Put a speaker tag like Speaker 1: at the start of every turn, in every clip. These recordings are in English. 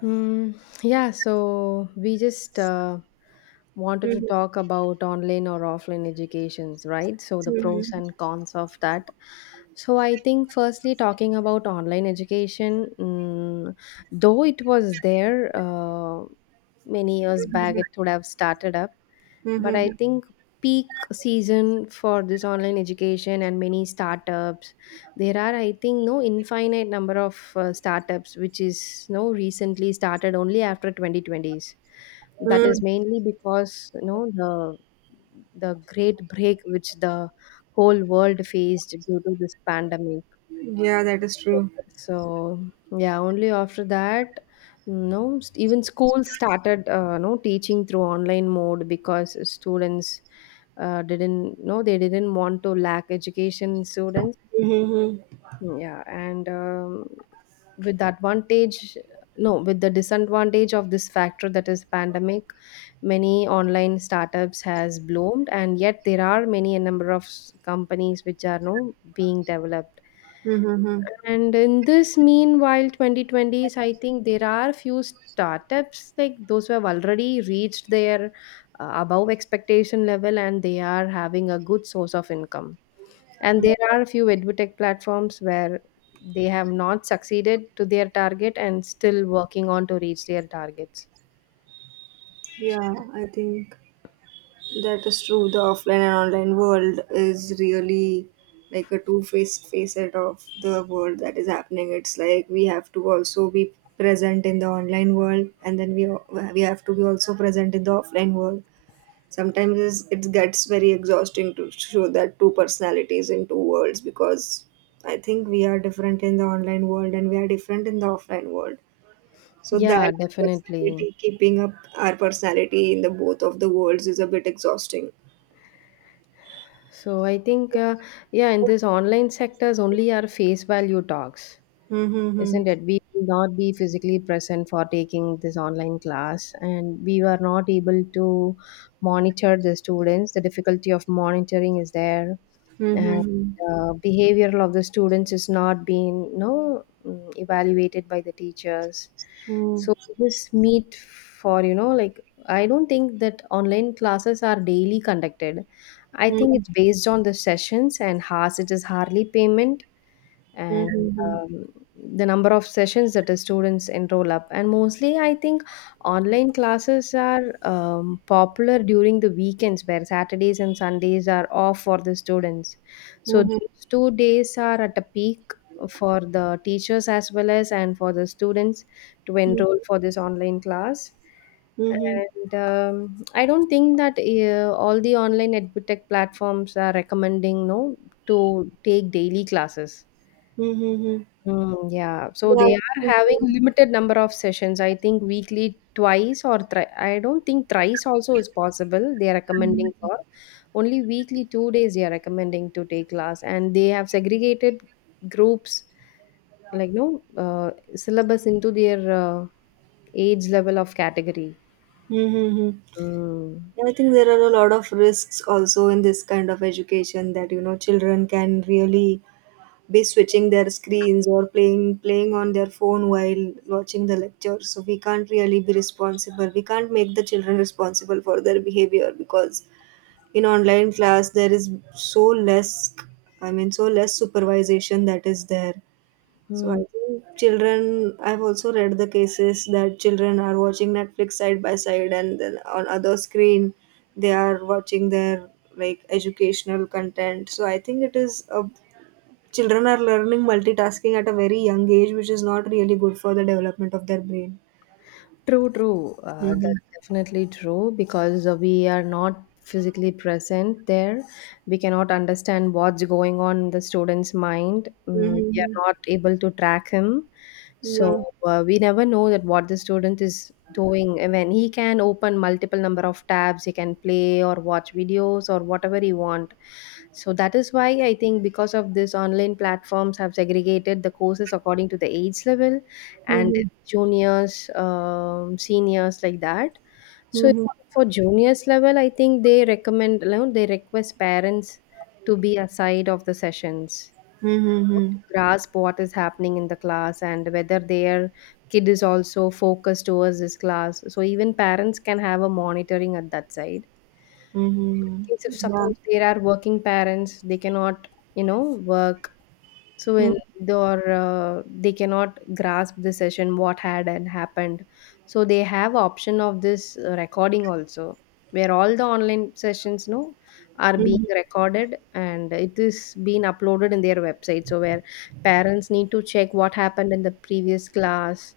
Speaker 1: Hmm. Yeah, so we just wanted to
Speaker 2: Mhm,
Speaker 1: talk about online or offline educations, right? So the pros
Speaker 2: mhm,
Speaker 1: and cons of that. So I think firstly talking about online education, though it was there many years back,
Speaker 2: mhm,
Speaker 1: it would have started up,
Speaker 2: mhm,
Speaker 1: but I
Speaker 2: mhm.
Speaker 1: think peak season for this online education and many startups, there are, I think, no infinite number of startups which is no recently started only after 2020s. That is
Speaker 2: Mm,
Speaker 1: mainly because the great break which the whole world faced due to this pandemic.
Speaker 2: Yeah, that is true.
Speaker 1: So yeah, only after that, no, even schools started no teaching through online mode because students didn't no they didn't want to lack education students.
Speaker 2: Mhm,
Speaker 1: Yeah, and with the advantage, no, with the disadvantage of this factor, that is pandemic, many online startups has bloomed, and yet there are many a number of companies which are no being developed.
Speaker 2: mhm, mhm,
Speaker 1: And in this meanwhile, 2020s, I think there are few startups like those who have already reached their above expectation level, and they are having a good source of income. And
Speaker 2: mhm.
Speaker 1: there are a few edutech platforms where they have not succeeded to their target and still working on to reach their targets.
Speaker 2: Yeah, I think that is true. The offline and online world is really like a two-faced facet of the world that is happening. It's like we have to also be present in the online world, and then we have to be also present in the offline world. Sometimes it gets very exhausting to show that two personalities in two worlds because I think we are different in the online world and we are different in the offline world, so
Speaker 1: Yeah,
Speaker 2: that
Speaker 1: definitely.
Speaker 2: personality, keeping up our personality in the both of the worlds, is a bit exhausting.
Speaker 1: So I think, yeah, in this online sectors only are face value talks,
Speaker 2: Mm-hmm.
Speaker 1: isn't it? We will not be physically present for taking this online class, and we were not able to monitor the students. The difficulty of monitoring is there, and
Speaker 2: Mm-hmm.
Speaker 1: behavioral of the students is not being, evaluated by the teachers.
Speaker 2: Mm-hmm.
Speaker 1: So we just meet for, you know, like, I don't think that online classes are daily conducted. I think it's based on the sessions and has it is hardly payment. And
Speaker 2: Mm-hmm.
Speaker 1: um, the number of sessions that the students enroll up, and mostly I think online classes are popular during the weekends where saturdays and sundays are off for the students, so
Speaker 2: Mm-hmm.
Speaker 1: those 2 days are at a peak for the teachers as well as and for the students to enroll for this online class.
Speaker 2: Mm-hmm.
Speaker 1: And I don't think that all the online edutech platforms are recommending no to take daily classes.
Speaker 2: Mm-hmm.
Speaker 1: Mm, yeah. So
Speaker 2: Yeah.
Speaker 1: they are having limited number of sessions. I think weekly twice or thri I don't think thrice also is possible. They are recommending for only weekly 2 days they are recommending to take class, and they have segregated groups like no syllabus into their age level of category.
Speaker 2: Mm-hmm.
Speaker 1: Mm.
Speaker 2: I think there are a lot of risks also in this kind of education that, children can really be switching their screens or playing on their phone while watching the lecture. So we can't really be responsible. We can't make the children responsible for their behavior because in online class there is so less, I mean, so less supervision that is there. So I
Speaker 1: Mm.
Speaker 2: think children, I've also read the cases that children are watching Netflix side by side, and then on other screen they are watching their like educational content. So I think it is a, children are learning multitasking at a very young age, which is not really good for the development of their brain.
Speaker 1: True, true.
Speaker 2: Mm-hmm.
Speaker 1: That's definitely true because we are not physically present there. We cannot understand what's going on in the student's mind. Mm, we
Speaker 2: Mm-hmm.
Speaker 1: are not able to track him. So
Speaker 2: Yeah.
Speaker 1: we never know that what the student is doing. I mean, he can open multiple number of tabs. He can play or watch videos or whatever he want. So that is why I think because of this online platforms have segregated the courses according to the age level, and
Speaker 2: Mm-hmm.
Speaker 1: juniors, seniors, like that. So
Speaker 2: Mm-hmm.
Speaker 1: for juniors level, I think they recommend, you know, they request parents to be aside of the sessions, you know,
Speaker 2: Mm-hmm.
Speaker 1: to grasp what is happening in the class and whether their kid is also focused towards this class. So even parents can have a monitoring at that side. So in
Speaker 2: Mm-hmm. Mm-hmm.
Speaker 1: case if
Speaker 2: Yeah.
Speaker 1: suppose there are working parents, they cannot, you know, work so in their they cannot grasp the session what had and happened. So they have option of this recording also, where all the online sessions no are
Speaker 2: Mm-hmm.
Speaker 1: being recorded and it is being uploaded in their website. So where parents need to check what happened in the previous class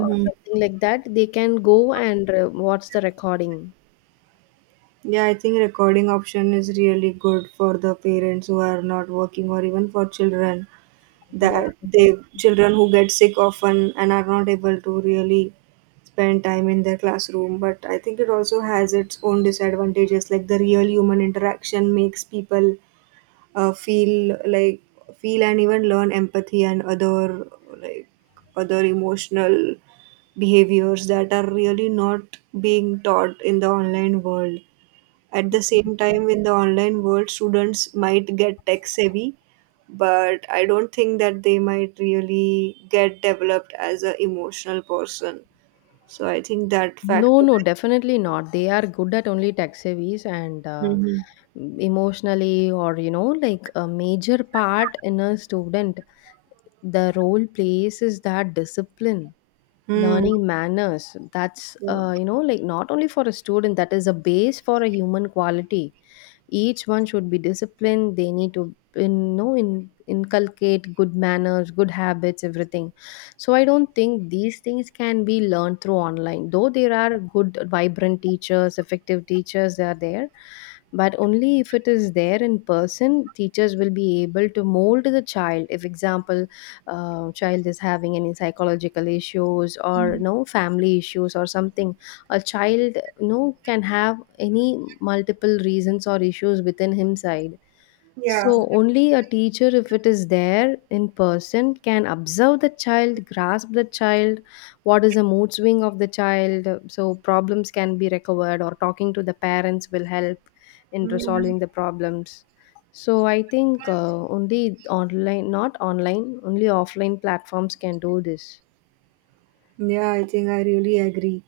Speaker 1: or something like that, they can go and watch the recording.
Speaker 2: Yeah, I think recording option is really good for the parents who are not working or even for children,
Speaker 1: Yeah,
Speaker 2: that they
Speaker 1: definitely.
Speaker 2: children who get sick often and are not able to really spend time in their classroom. But I think it also has its own disadvantages, like the real human interaction makes people feel like feel and even learn empathy and other like other emotional behaviors that are really not being taught in the online world. At the same time, in the online world, students might get tech savvy, but I don't think that they might really get developed as an emotional person. So I think that
Speaker 1: No,
Speaker 2: factor.
Speaker 1: no, definitely not. They are good at only tech savvies, and
Speaker 2: Mhm.
Speaker 1: emotionally, or you know, like a major part in a student, the role plays is that discipline,
Speaker 2: Hmm.
Speaker 1: learning manners. That's
Speaker 2: Yeah.
Speaker 1: you know, like not only for a student, that is a base for a human quality. Each one should be disciplined. They need to inculcate good manners, good habits, everything. So I don't think these things can be learned through online, though there are good vibrant teachers, effective teachers, they are there, but only if it is there in person teachers will be able to mold the child. If example, child is having any psychological issues or no family issues or something, a child, you know, can have any multiple reasons or issues within him side. So
Speaker 2: Yeah.
Speaker 1: only a teacher if it is there in person can observe the child, grasp the child, what is the mood swing of the child. So problems can be recovered, or talking to the parents will help in
Speaker 2: Mm.
Speaker 1: resolving the problems. So I think only online not online only offline platforms can do this.
Speaker 2: Yeah, I think I really agree.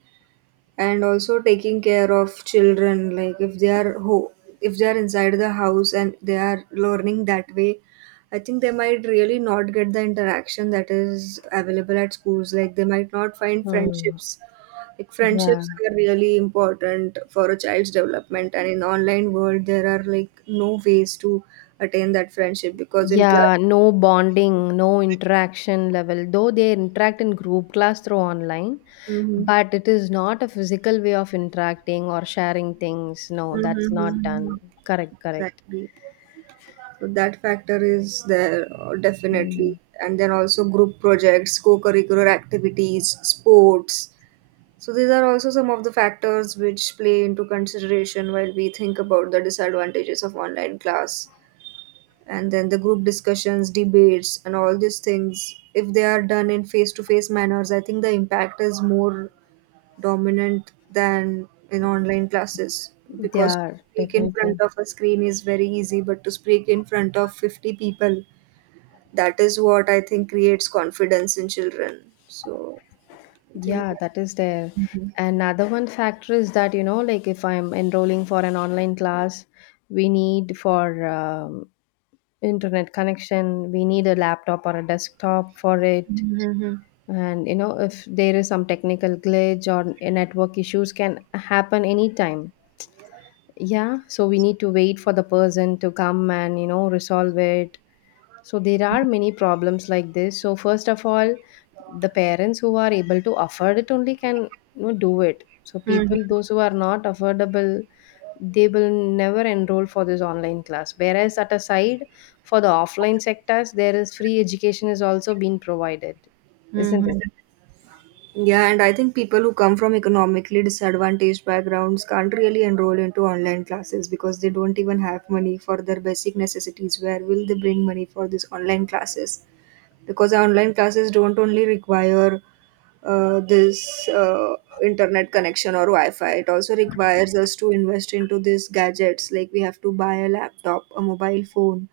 Speaker 2: And also taking care of children, like if they are if they are inside the house and they are learning that way, I think they might really not get the interaction that is available at schools. Like they might not find
Speaker 1: Hmm.
Speaker 2: friendships, like
Speaker 1: Yeah.
Speaker 2: friendships are really important for a child's development, and in online world there are like no ways to attain that friendship because in class.
Speaker 1: Yeah, no bonding, no interaction level, though they interact in group class through online,
Speaker 2: Mhm.
Speaker 1: but it is not a physical way of interacting or sharing things. No, that's
Speaker 2: Mhm,
Speaker 1: not
Speaker 2: mhm, mhm.
Speaker 1: done. Correct, correct.
Speaker 2: Exactly. So that factor is there,
Speaker 1: Mm.
Speaker 2: definitely. And then also group projects, co-curricular activities, sports. So these are also some of the factors which play into consideration while we think about the disadvantages of online class. And then the group discussions, debates, and all these things, if they are done in face-to-face manners, I think the impact is more dominant than in online classes,
Speaker 1: They
Speaker 2: because to
Speaker 1: are
Speaker 2: speak in front
Speaker 1: definitely.
Speaker 2: of a screen is very easy, but to speak in front of 50 people, that is what I think creates confidence in children. So I think.
Speaker 1: Yeah, that is there.
Speaker 2: Mhm.
Speaker 1: Another one factor is that, you know, like if I'm enrolling for an online class, we need for internet connection, we need a laptop or a desktop for it.
Speaker 2: Mhm.
Speaker 1: And you know if there is some technical glitch or network issues can happen anytime, yeah, so we need to wait for the person to come and, you know, resolve it. So there are many problems like this. So first of all, the parents who are able to afford it only can, you know, do it. So people those who are not affordable, they will never enroll for this online class, whereas at a side for the offline sectors, there is free education is also being provided, isn't it?
Speaker 2: Mhm. Yeah, and I think people who come from economically disadvantaged backgrounds can't really enroll into online classes because they don't even have money for their basic necessities. Where will they bring money for these online classes? Because online classes don't only require this internet connection or wi-fi, it also requires us to invest into these gadgets. Like we have to buy a laptop, a mobile phone,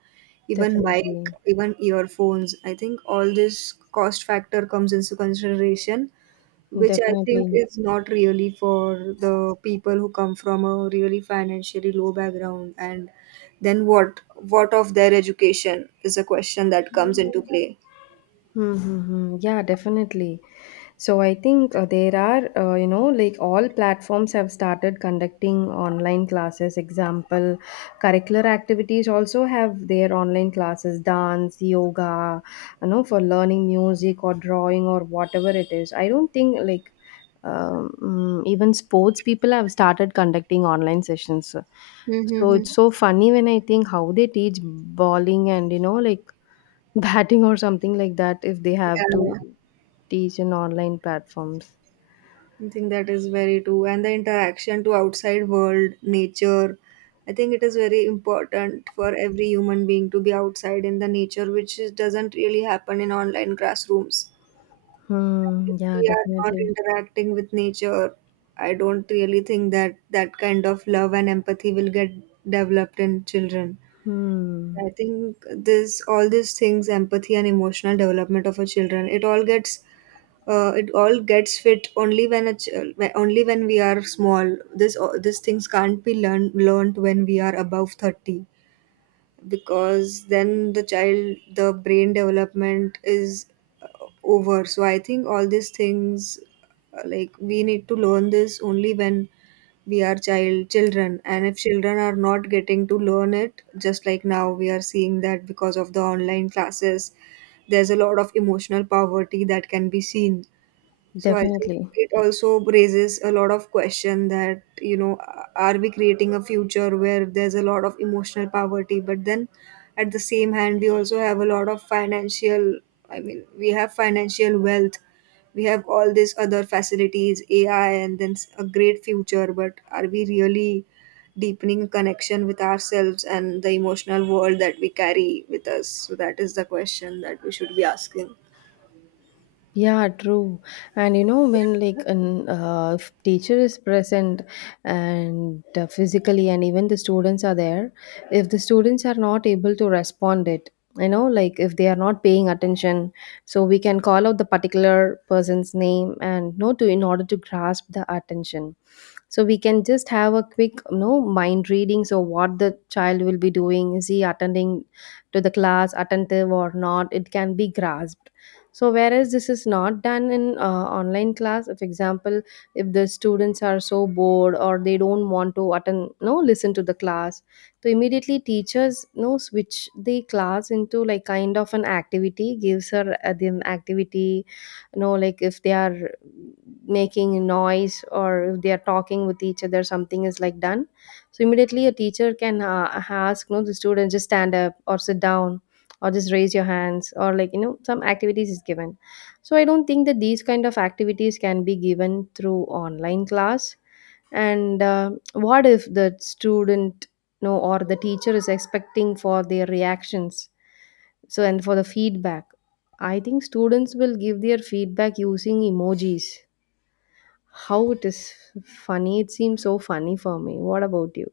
Speaker 2: even mic,
Speaker 1: Definitely,
Speaker 2: even earphones. I think all this cost factor comes into consideration, which I think
Speaker 1: definitely.
Speaker 2: is not really for the people who come from a really financially low background. And then what of their education is a question that comes into play.
Speaker 1: Mm-hmm. Yeah, definitely. So I think there are, you know, like all platforms have started conducting online classes. Example, curricular activities also have their online classes: dance, yoga, you know, for learning music or drawing or whatever it is. I don't think like even sports people have started conducting online sessions. So
Speaker 2: Mm-hmm.
Speaker 1: it's so funny when I think how they teach bowling and, you know, like batting or something like that if they
Speaker 2: Yeah,
Speaker 1: have to
Speaker 2: yeah.
Speaker 1: teach in online platforms.
Speaker 2: I think that is very true. And the interaction to outside world, nature, I think it is very important for every human being to be outside in the nature, which is, doesn't really happen in online classrooms.
Speaker 1: Hmm.
Speaker 2: If
Speaker 1: Yeah,
Speaker 2: we are not
Speaker 1: definitely.
Speaker 2: interacting with nature, I don't really think that that kind of love and empathy will get developed in children.
Speaker 1: Hmm.
Speaker 2: I think this, all these things, empathy and emotional development of our children, it all gets fit only when only when we are small. This these things can't be learned when we are above 30, because then the child the brain development is uh, over. So I think all these things, like we need to learn this only when we are children, and if children are not getting to learn it, just like now we are seeing that because of the online classes there's a lot of emotional poverty that can be seen. So I think
Speaker 1: Definitely.
Speaker 2: it also raises a lot of question that, you know, are we creating a future where there's a lot of emotional poverty, but then at the same hand, we also have a lot of financial, I mean, we have financial wealth. We have all these other facilities, AI, and then a great future, but are we really deepening connection with ourselves and the emotional world that we carry with us? So that is the question that we should be asking.
Speaker 1: Yeah, true. And you know, when like an if teacher is present and physically, and even the students are there, if the students are not able to respond it, you know, like if they are not paying attention, so we can call out the particular person's name and no to in order to grasp the attention. So we can just have a quick, you know, mind reading. So what the child will be doing, is he attending to the class, attentive or not? It can be grasped. So whereas this is not done in online class. If example, if the students are so bored or they don't want to attend no listen to the class, so immediately teachers no switch the class into like kind of an activity, gives her the activity, you know, like if they are making noise or if they are talking with each other, something is like done. So immediately a teacher can ask no the student just stand up or sit down or just raise your hands or, like, you know, some activities is given. So I don't think that these kind of activities can be given through online class. And what if the student no, or the teacher is expecting for their reactions, so and for the feedback, I think students will give their feedback using emojis. How it is funny, it seems so funny for me. What about you,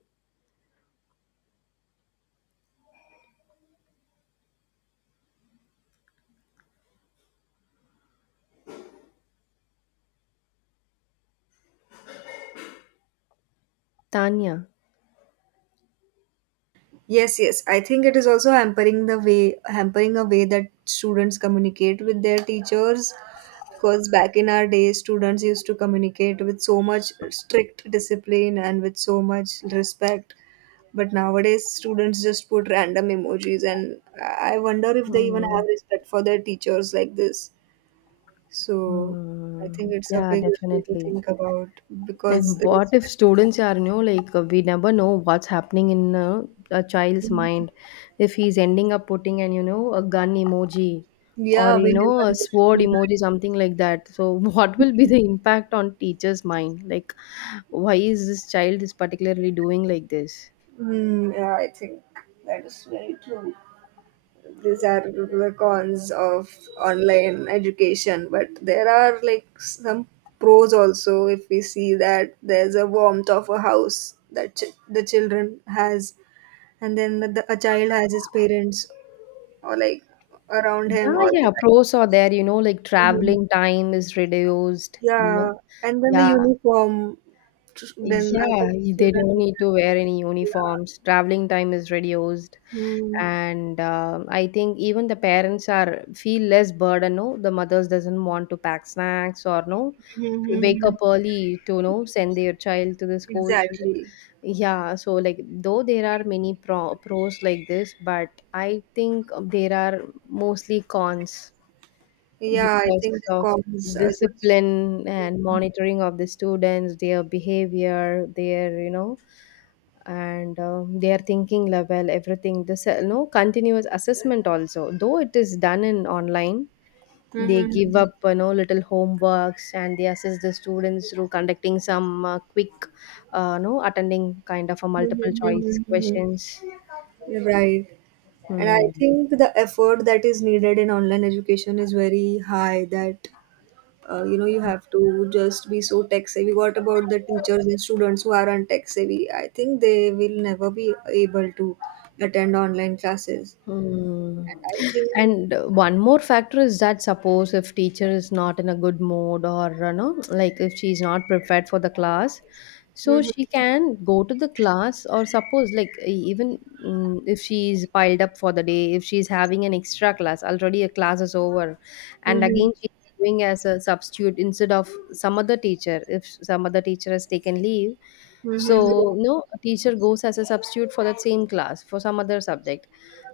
Speaker 1: tanya?
Speaker 2: Yes, yes. I think it is also hampering the way, hampering a way that students communicate with their teachers, because back in our day students used to communicate with so much strict discipline and with so much respect. But nowadays students just put random emojis, and I wonder if they even
Speaker 1: Hmm.
Speaker 2: have respect for their teachers like this. So I think
Speaker 1: Hmm.
Speaker 2: it's a
Speaker 1: Yeah,
Speaker 2: big issue to
Speaker 1: definitely.
Speaker 2: think about because
Speaker 1: And what if
Speaker 2: respect,
Speaker 1: students are new? Like, we never know what's happening in a child's mind. If he's ending up putting an, you know, a gun emoji or,
Speaker 2: yeah, we
Speaker 1: you know, a sword
Speaker 2: never.
Speaker 1: emoji, something like that. So, what will be the impact on teacher's mind? Like, why is this child is particularly doing like this?
Speaker 2: Yeah, I think that is very true. These are the cons of online education, but there are like some pros also. If we see that there's a warmth of a house that the children has, and then the, a child has his parents or like around
Speaker 1: Yeah,
Speaker 2: him all the
Speaker 1: yeah.
Speaker 2: time.
Speaker 1: Pros are there, you know, like
Speaker 2: Mhm.
Speaker 1: traveling time is reduced, you know.
Speaker 2: Yeah, and then the
Speaker 1: Yeah.
Speaker 2: uniform. tr- Then I
Speaker 1: Yeah,
Speaker 2: think
Speaker 1: they
Speaker 2: children
Speaker 1: don't
Speaker 2: don't
Speaker 1: need to
Speaker 2: have to.
Speaker 1: wear any
Speaker 2: Yeah.
Speaker 1: uniforms. Traveling time is reduced,
Speaker 2: Mm-hmm.
Speaker 1: and I think even the parents are feel less burden. No, the mothers doesn't want to pack snacks or no wake up early to no send their child to the schools.
Speaker 2: Exactly.
Speaker 1: Yeah, so like though there are many pros like this, but I think there are mostly cons
Speaker 2: Yeah, I
Speaker 1: because
Speaker 2: think the
Speaker 1: of
Speaker 2: cons are just.
Speaker 1: discipline and monitoring of the students, their behavior, their. And Their thinking level, everything, this no, continuous assessment also, though it is done in online. They give
Speaker 2: Mm-hmm.
Speaker 1: up, you know, little homeworks, and they assess the students through conducting some quick, no, attending kind of a multiple choice
Speaker 2: Mm-hmm.
Speaker 1: questions.
Speaker 2: Right. And I
Speaker 1: Hmm.
Speaker 2: think the effort that is needed in online education is very high, that you know, you have to just be so tech savvy. What about the teachers and students who aren't tech savvy? I think they will never be able to attend online classes.
Speaker 1: Hmm.
Speaker 2: And I think.
Speaker 1: And one more factor is that suppose if teacher is not in a good mood, or you know, like if she's not prepared for the class, so
Speaker 2: Mm-hmm.
Speaker 1: she can go to the class, or suppose like even if she's piled up for the day, if she's having an extra class, already a class is over, and again she's doing as a substitute instead of some other teacher, if some other teacher has taken leave.
Speaker 2: Mm-hmm. Mm-hmm.
Speaker 1: So, no, a teacher goes as a substitute for that same class for some other subject.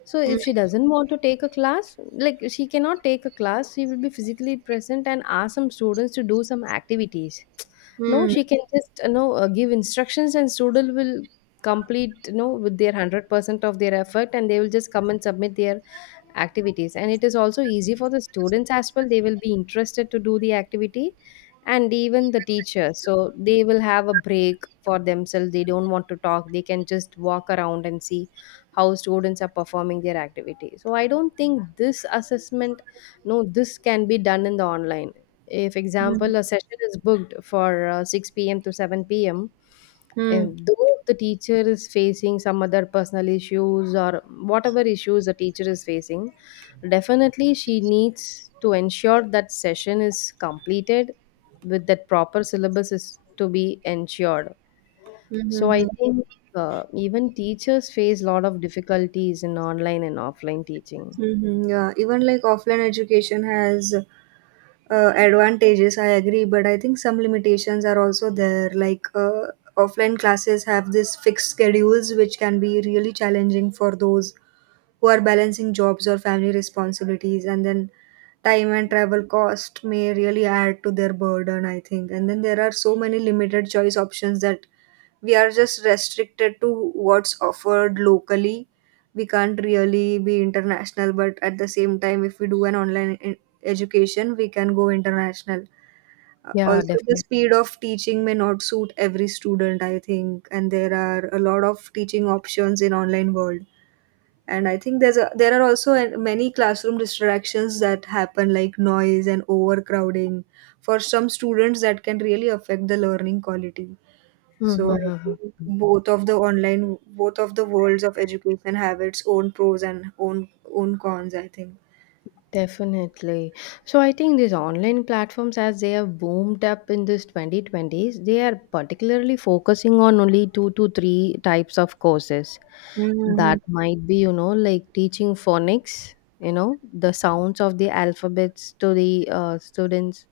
Speaker 1: So, if she doesn't want to take a class, like she cannot take a class, she will be physically present and ask some students to do some activities. No,
Speaker 2: Mm-hmm.
Speaker 1: she can just, you know, give instructions, and student will complete, you know, with their 100% of their effort, and they will just come and submit their activities. And it is also easy for the students as well. They will be interested to do the activity, and even the teacher, so they will have a break for themselves. They don't want to talk, they can just walk around and see how students are performing their activity. So I don't think this assessment, no, this can be done in the online. If example a session is booked for 6 p.m to 7 p.m, if
Speaker 2: Mm-hmm.
Speaker 1: though the teacher is facing some other personal issues or whatever issues the teacher is facing, definitely she needs to ensure that session is completed, with that proper syllabus is to be ensured. So I
Speaker 2: Mm-hmm.
Speaker 1: think even teachers face a lot of difficulties in online and offline teaching.
Speaker 2: Mm-hmm, yeah, even like offline education has advantages, I agree, but I think some limitations are also there. Like offline classes have this fixed schedules, which can be really challenging for those who are balancing jobs or family responsibilities, and then time and travel cost may really add to their burden, I think. And then there are so many limited choice options, that we are just restricted to what's offered locally. We can't really be international, but at the same time, if we do an online education, we can go international.
Speaker 1: Yeah,
Speaker 2: Also, the
Speaker 1: definitely.
Speaker 2: speed of teaching may not suit every student, I think, and there are a lot of teaching options in online world. And I think there's a, there are also many classroom distractions that happen, like noise and overcrowding. For some students that can really affect the learning quality. So I
Speaker 1: Mm-hmm.
Speaker 2: think both of the online, both of the worlds of education have its own pros and own cons, I think.
Speaker 1: Definitely. So I think these online platforms, as they have boomed up in this 2020s, they are particularly focusing on only two to three types of courses.
Speaker 2: Mm-hmm.
Speaker 1: That might be, you know, like teaching phonics, you know, the sounds of the alphabets to the students,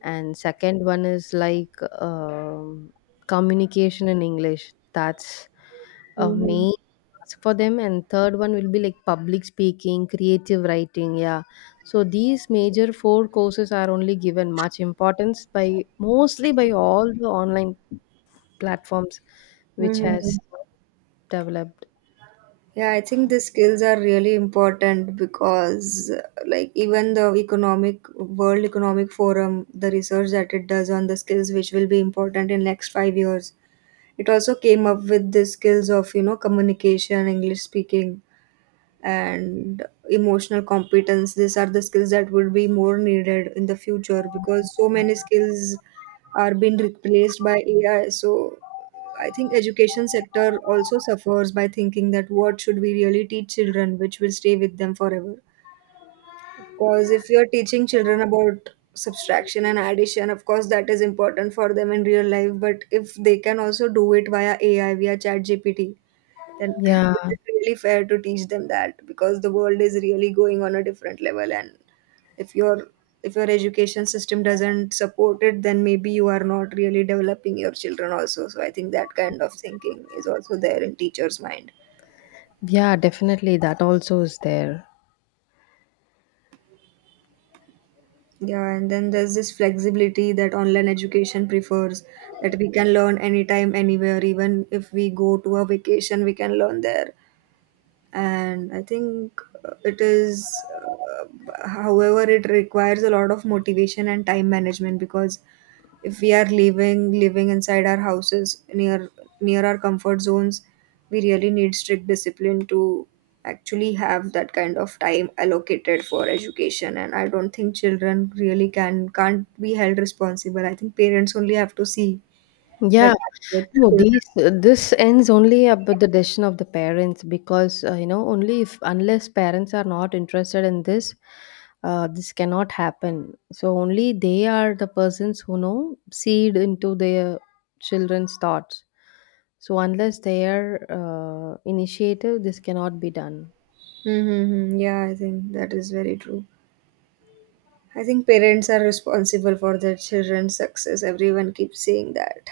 Speaker 1: and second one is like communication in English. That's a
Speaker 2: Mm-hmm.
Speaker 1: main ask for them, and third one will be like public speaking, creative writing. Yeah, so these major four courses are only given much importance by mostly by all the online platforms which
Speaker 2: Mm-hmm.
Speaker 1: has developed.
Speaker 2: Yeah, I think the skills are really important because, like, even the economic World Economic Forum, the research that it does on the skills which will be important in next 5 years, it also came up with the skills of, communication, English speaking, and emotional competence. These are the skills that would be more needed in the future because so many skills are being replaced by AI. So I think education sector also suffers by thinking that what should we really teach children which will stay with them forever, because if you're teaching children about subtraction and addition, of course that is important for them in real life, but if they can also do it via AI, via ChatGPT, then
Speaker 1: Yeah,
Speaker 2: is it really fair to teach them that, because the world is really going on a different level. And if your if your education system doesn't support it, then maybe you are not really developing your children also. So I think that kind of thinking is also there in teachers mind.
Speaker 1: yeah, definitely that also is there.
Speaker 2: Yeah, and then there's this flexibility that online education prefers, that we can learn anytime anywhere, even if we go to a vacation we can learn there. And I think it is uh, however it requires a lot of motivation and time management, because if we are living inside our houses near our comfort zones, we really need strict discipline to actually have that kind of time allocated for education. And I don't think children really can't be held responsible. I think parents only have to see that
Speaker 1: Yeah,
Speaker 2: with
Speaker 1: no,
Speaker 2: children.
Speaker 1: these this ends only up with the decision of the parents, because you know, only if, unless parents are not interested in this, this cannot happen. So only they are the persons who know seed into their children's thoughts. So unless they are initiative, this cannot be done.
Speaker 2: Mm-hmm. Yeah, I think that is very true. I think parents are responsible for their children's success. Everyone keeps saying that.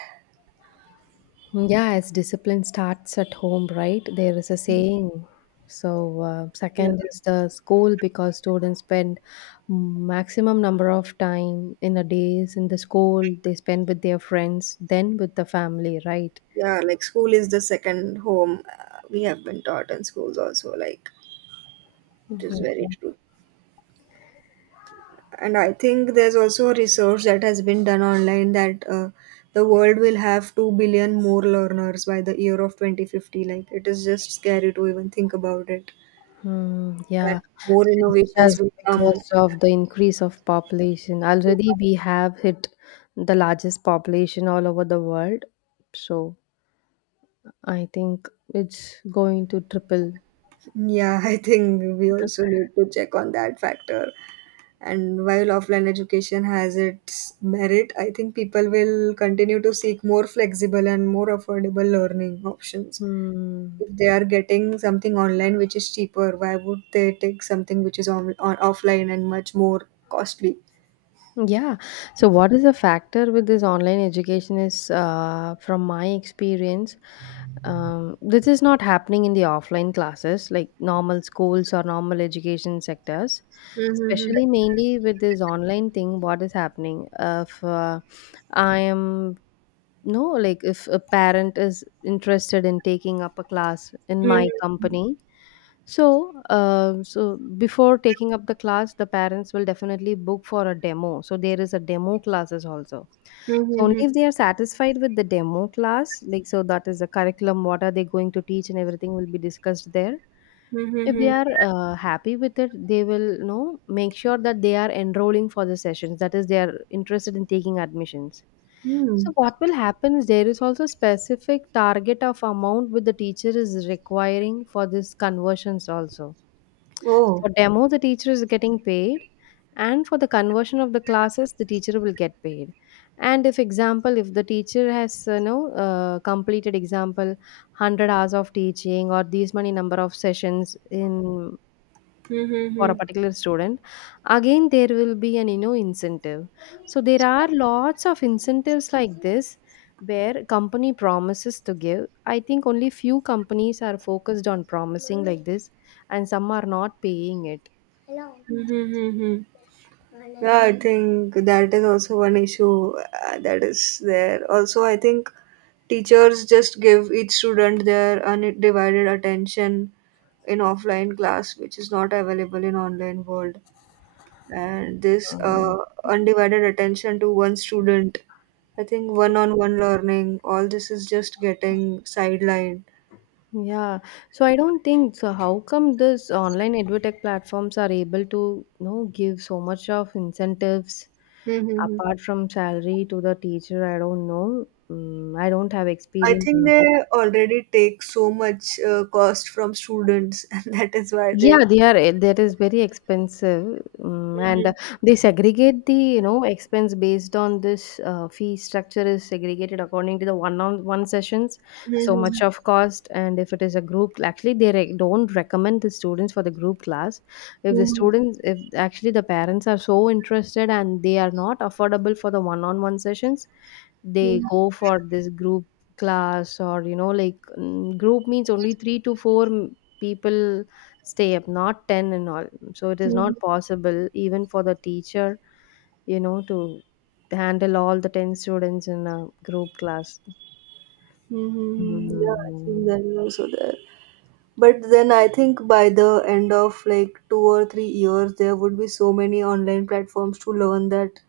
Speaker 1: Yes, discipline starts at home, right? There is a saying. So,
Speaker 2: Yeah,
Speaker 1: second is the school, because students spend maximum number of time in a days in the school. They spend with their friends, then with the family, right?
Speaker 2: yeah. Like school is the second home. We have been taught in schools also. Like it is
Speaker 1: Mhm.
Speaker 2: very true. And I think there's also a research that has been done online that the world will have 2 billion more learners by the year of 2050. Like it is just scary to even think about it.
Speaker 1: Hmm,
Speaker 2: That
Speaker 1: yeah,
Speaker 2: more
Speaker 1: it's
Speaker 2: innovations
Speaker 1: just
Speaker 2: will come.
Speaker 1: because of the increase of population. Already we have hit the largest population all over the world. So, I think it's going to triple.
Speaker 2: Yeah, I think we also need to check on that factor, and while offline education has its merit, I think people will continue to seek more flexible and more affordable learning options.
Speaker 1: Hmm.
Speaker 2: If they are getting something online which is cheaper, why would they take something which is on offline and much more costly?
Speaker 1: Yeah. So, what is the factor with this online education is, from my experience, this is not happening in the offline classes, like normal schools or normal education sectors.
Speaker 2: Mm-hmm.
Speaker 1: Especially mainly with this online thing, what is happening? If I am, no, like if a parent is interested in taking up a class in my
Speaker 2: Mm-hmm.
Speaker 1: company, so, so before taking up the class, the parents will definitely book for a demo. So there is a demo classes also. So only
Speaker 2: Mm-hmm.
Speaker 1: if they are satisfied with the demo class, like so that is the curriculum, what are they going to teach, and everything will be discussed there. If they
Speaker 2: Mm-hmm.
Speaker 1: are happy with it, they will, you know, make sure that they are enrolling for the sessions. That is, they are interested in taking admissions. So
Speaker 2: Hmm.
Speaker 1: what will happen is there is also specific target of amount with the teacher is requiring for this conversions also.
Speaker 2: Oh.
Speaker 1: For demo, the teacher is getting paid, and for the conversion of the classes, the teacher will get paid. And if example, if the teacher has, you know, completed example 100 hours of teaching or these many number of sessions in for a particular student, again there will be an, you know, incentive. So there are lots of incentives like this where company promises to give. I think only few companies are focused on promising like this, and some are not paying it.
Speaker 2: Mm-hmm. Yeah, I think that is also one issue that is there. Also, I think teachers just give each student their undivided attention in offline class, which is not available in online world. And this
Speaker 1: Um,
Speaker 2: undivided attention to one student, I think one-on-one learning, all this is just getting sidelined.
Speaker 1: yeah, so I don't think so. How come this online edutech platforms are able to, you know, give so much of incentives
Speaker 2: Mm-hmm.
Speaker 1: apart from salary to the teacher? I don't know. I don't have
Speaker 2: I
Speaker 1: experience
Speaker 2: think
Speaker 1: in
Speaker 2: they
Speaker 1: that.
Speaker 2: already take so much cost from students, and that is why they.
Speaker 1: Yeah, they are eh, that is very expensive, mm, and
Speaker 2: Mhm.
Speaker 1: they segregate the, you know, expense based on this fee structure is segregated according to the one on one sessions, so much
Speaker 2: Mhm.
Speaker 1: of cost, and if it is a group, actually they don't recommend the students for the group class. If the
Speaker 2: Mhm,
Speaker 1: students, if actually the parents are so interested and they are not affordable for the one on one sessions, they
Speaker 2: mhm,
Speaker 1: go for this group class, or you know like, group means only 3 to 4 people stay up, not 10 and all, so it is
Speaker 2: mhm,
Speaker 1: not possible even for the teacher, you know, to handle all the 10 students in a group class.
Speaker 2: mhm. Yeah, I think
Speaker 1: Mhm.
Speaker 2: that is also there. But then I think by the end of like 2 or 3 years, there would be so many online platforms to learn that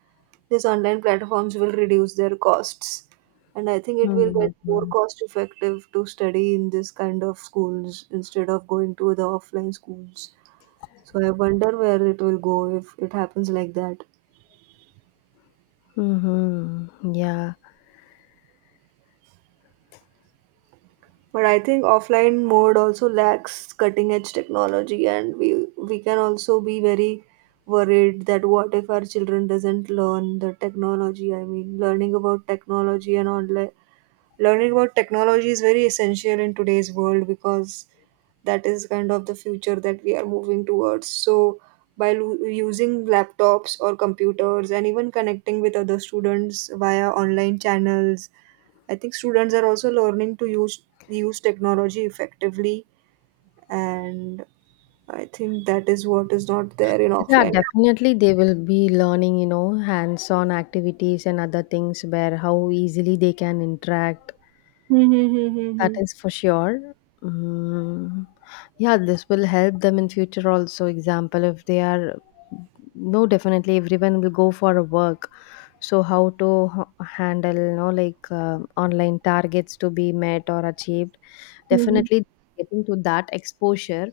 Speaker 2: these online platforms will reduce their costs. And I think it will get more
Speaker 1: Mhm.
Speaker 2: cost effective to study in this kind of schools instead of going to the offline schools. So I wonder where it will go if it happens like that.
Speaker 1: Mm-hmm. Yeah.
Speaker 2: But I think offline mode also lacks cutting edge technology, and we can also be very worried that what if our children doesn't learn the technology? I mean, learning about technology and online learning about technology is very essential in today's world, because that is kind of the future that we are moving towards. So by using laptops or computers, and even connecting with other students via online channels, I think students are also learning to use technology effectively. And I think that is what is not there in
Speaker 1: Yeah,
Speaker 2: offline.
Speaker 1: definitely they will be learning, you know, hands-on activities and other things where how easily they can interact.
Speaker 2: Hmm, hmm, hmm,
Speaker 1: That
Speaker 2: hmm,
Speaker 1: is for sure. Mm, yeah, this will help them in future also. Example, if they are, no, definitely everyone will go for a work. So how to handle, you know, like online targets to be met or achieved.
Speaker 2: hmm,
Speaker 1: Definitely getting to that exposure.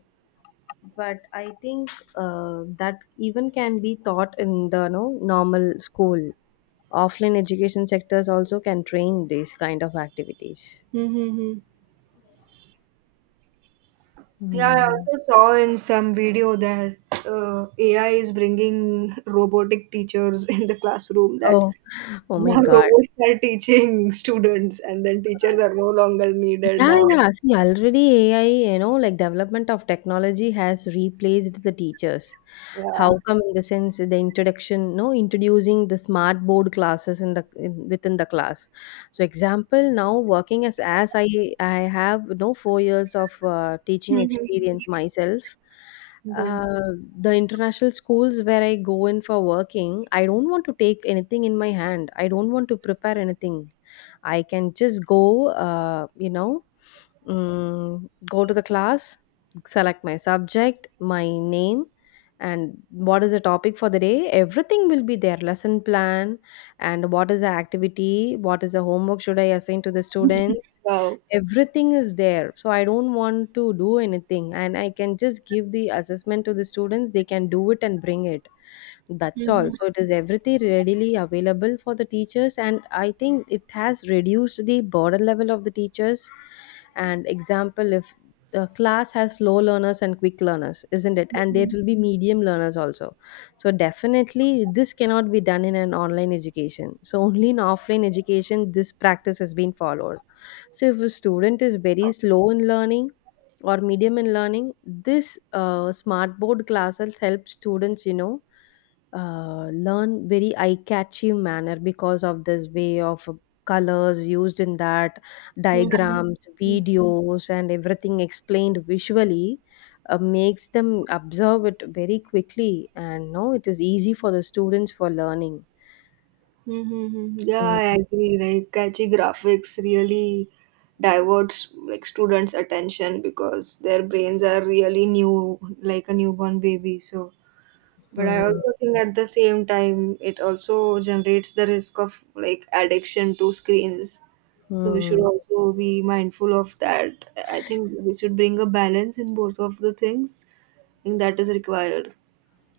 Speaker 1: But I think that even can be taught in the no normal school. Offline education sectors also can train these kind of activities.
Speaker 2: hmm, hmm. Yeah, I
Speaker 1: Hmm.
Speaker 2: also saw in some video that AI is bringing robotic teachers in the classroom, that
Speaker 1: Oh, oh my
Speaker 2: now
Speaker 1: God.
Speaker 2: robots are teaching students and then teachers are no longer needed
Speaker 1: Yeah,
Speaker 2: now.
Speaker 1: yeah. See, already AI, you know, like development of technology has replaced the teachers.
Speaker 2: Yeah.
Speaker 1: How come in the sense the introduction, no, introducing the smart board classes in the in, within the class. So example, now working as as I have no 4 years of teaching
Speaker 2: Mhm.
Speaker 1: experience myself.
Speaker 2: Yeah.
Speaker 1: Uh, the international schools where I go in for working, I don't want to take anything in my hand. I don't want to prepare anything. I can just go, you know, go to the class, select my subject, my name, and what is the topic for the day. Everything will be there, lesson plan, and what is the activity, what is the homework should I assign to the students.
Speaker 2: Wow.
Speaker 1: Everything is there. So I don't want to do anything, and I can just give the assessment to the students. They can do it and bring it, that's all.
Speaker 2: Mhm.
Speaker 1: So it is everything readily available for the teachers, and I think it has reduced the burden level of the teachers. And example, if the class has slow learners and quick learners, isn't it? And there will be medium learners also. So definitely, this cannot be done in an online education. So only in offline education, this practice has been followed. So if a student is very slow in learning, or medium in learning, this smart board classes help students, you know, learn very eye-catchy manner, because of this way of colors used in that,
Speaker 2: Mhm.
Speaker 1: diagrams, videos, and everything explained visually, makes them observe it very quickly, and no, it is easy for the students for learning.
Speaker 2: Mm-hmm. Yeah,
Speaker 1: Mm,
Speaker 2: I agree. Like catchy graphics really diverts like students' attention because their brains are really new, like a newborn baby. So but I
Speaker 1: mm,
Speaker 2: also think at the same time, it also generates the risk of like addiction to screens. So we should
Speaker 1: mm.
Speaker 2: also be mindful of that. I think we should bring a balance in both of the things. I think that is required.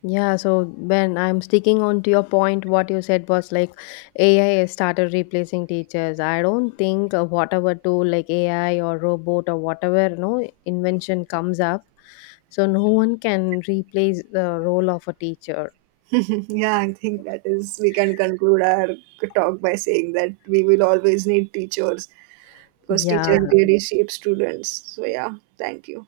Speaker 1: Yeah, so when I'm sticking on to your point, what you said was like AI has started replacing teachers. I don't think whatever tool like AI or robot or whatever, no, invention comes up, so no one can replace the role of a teacher.
Speaker 2: Yeah, I think that is, we can conclude our talk by saying that we will always need teachers, because teachers
Speaker 1: Yeah,
Speaker 2: really shape students. So, yeah, thank you.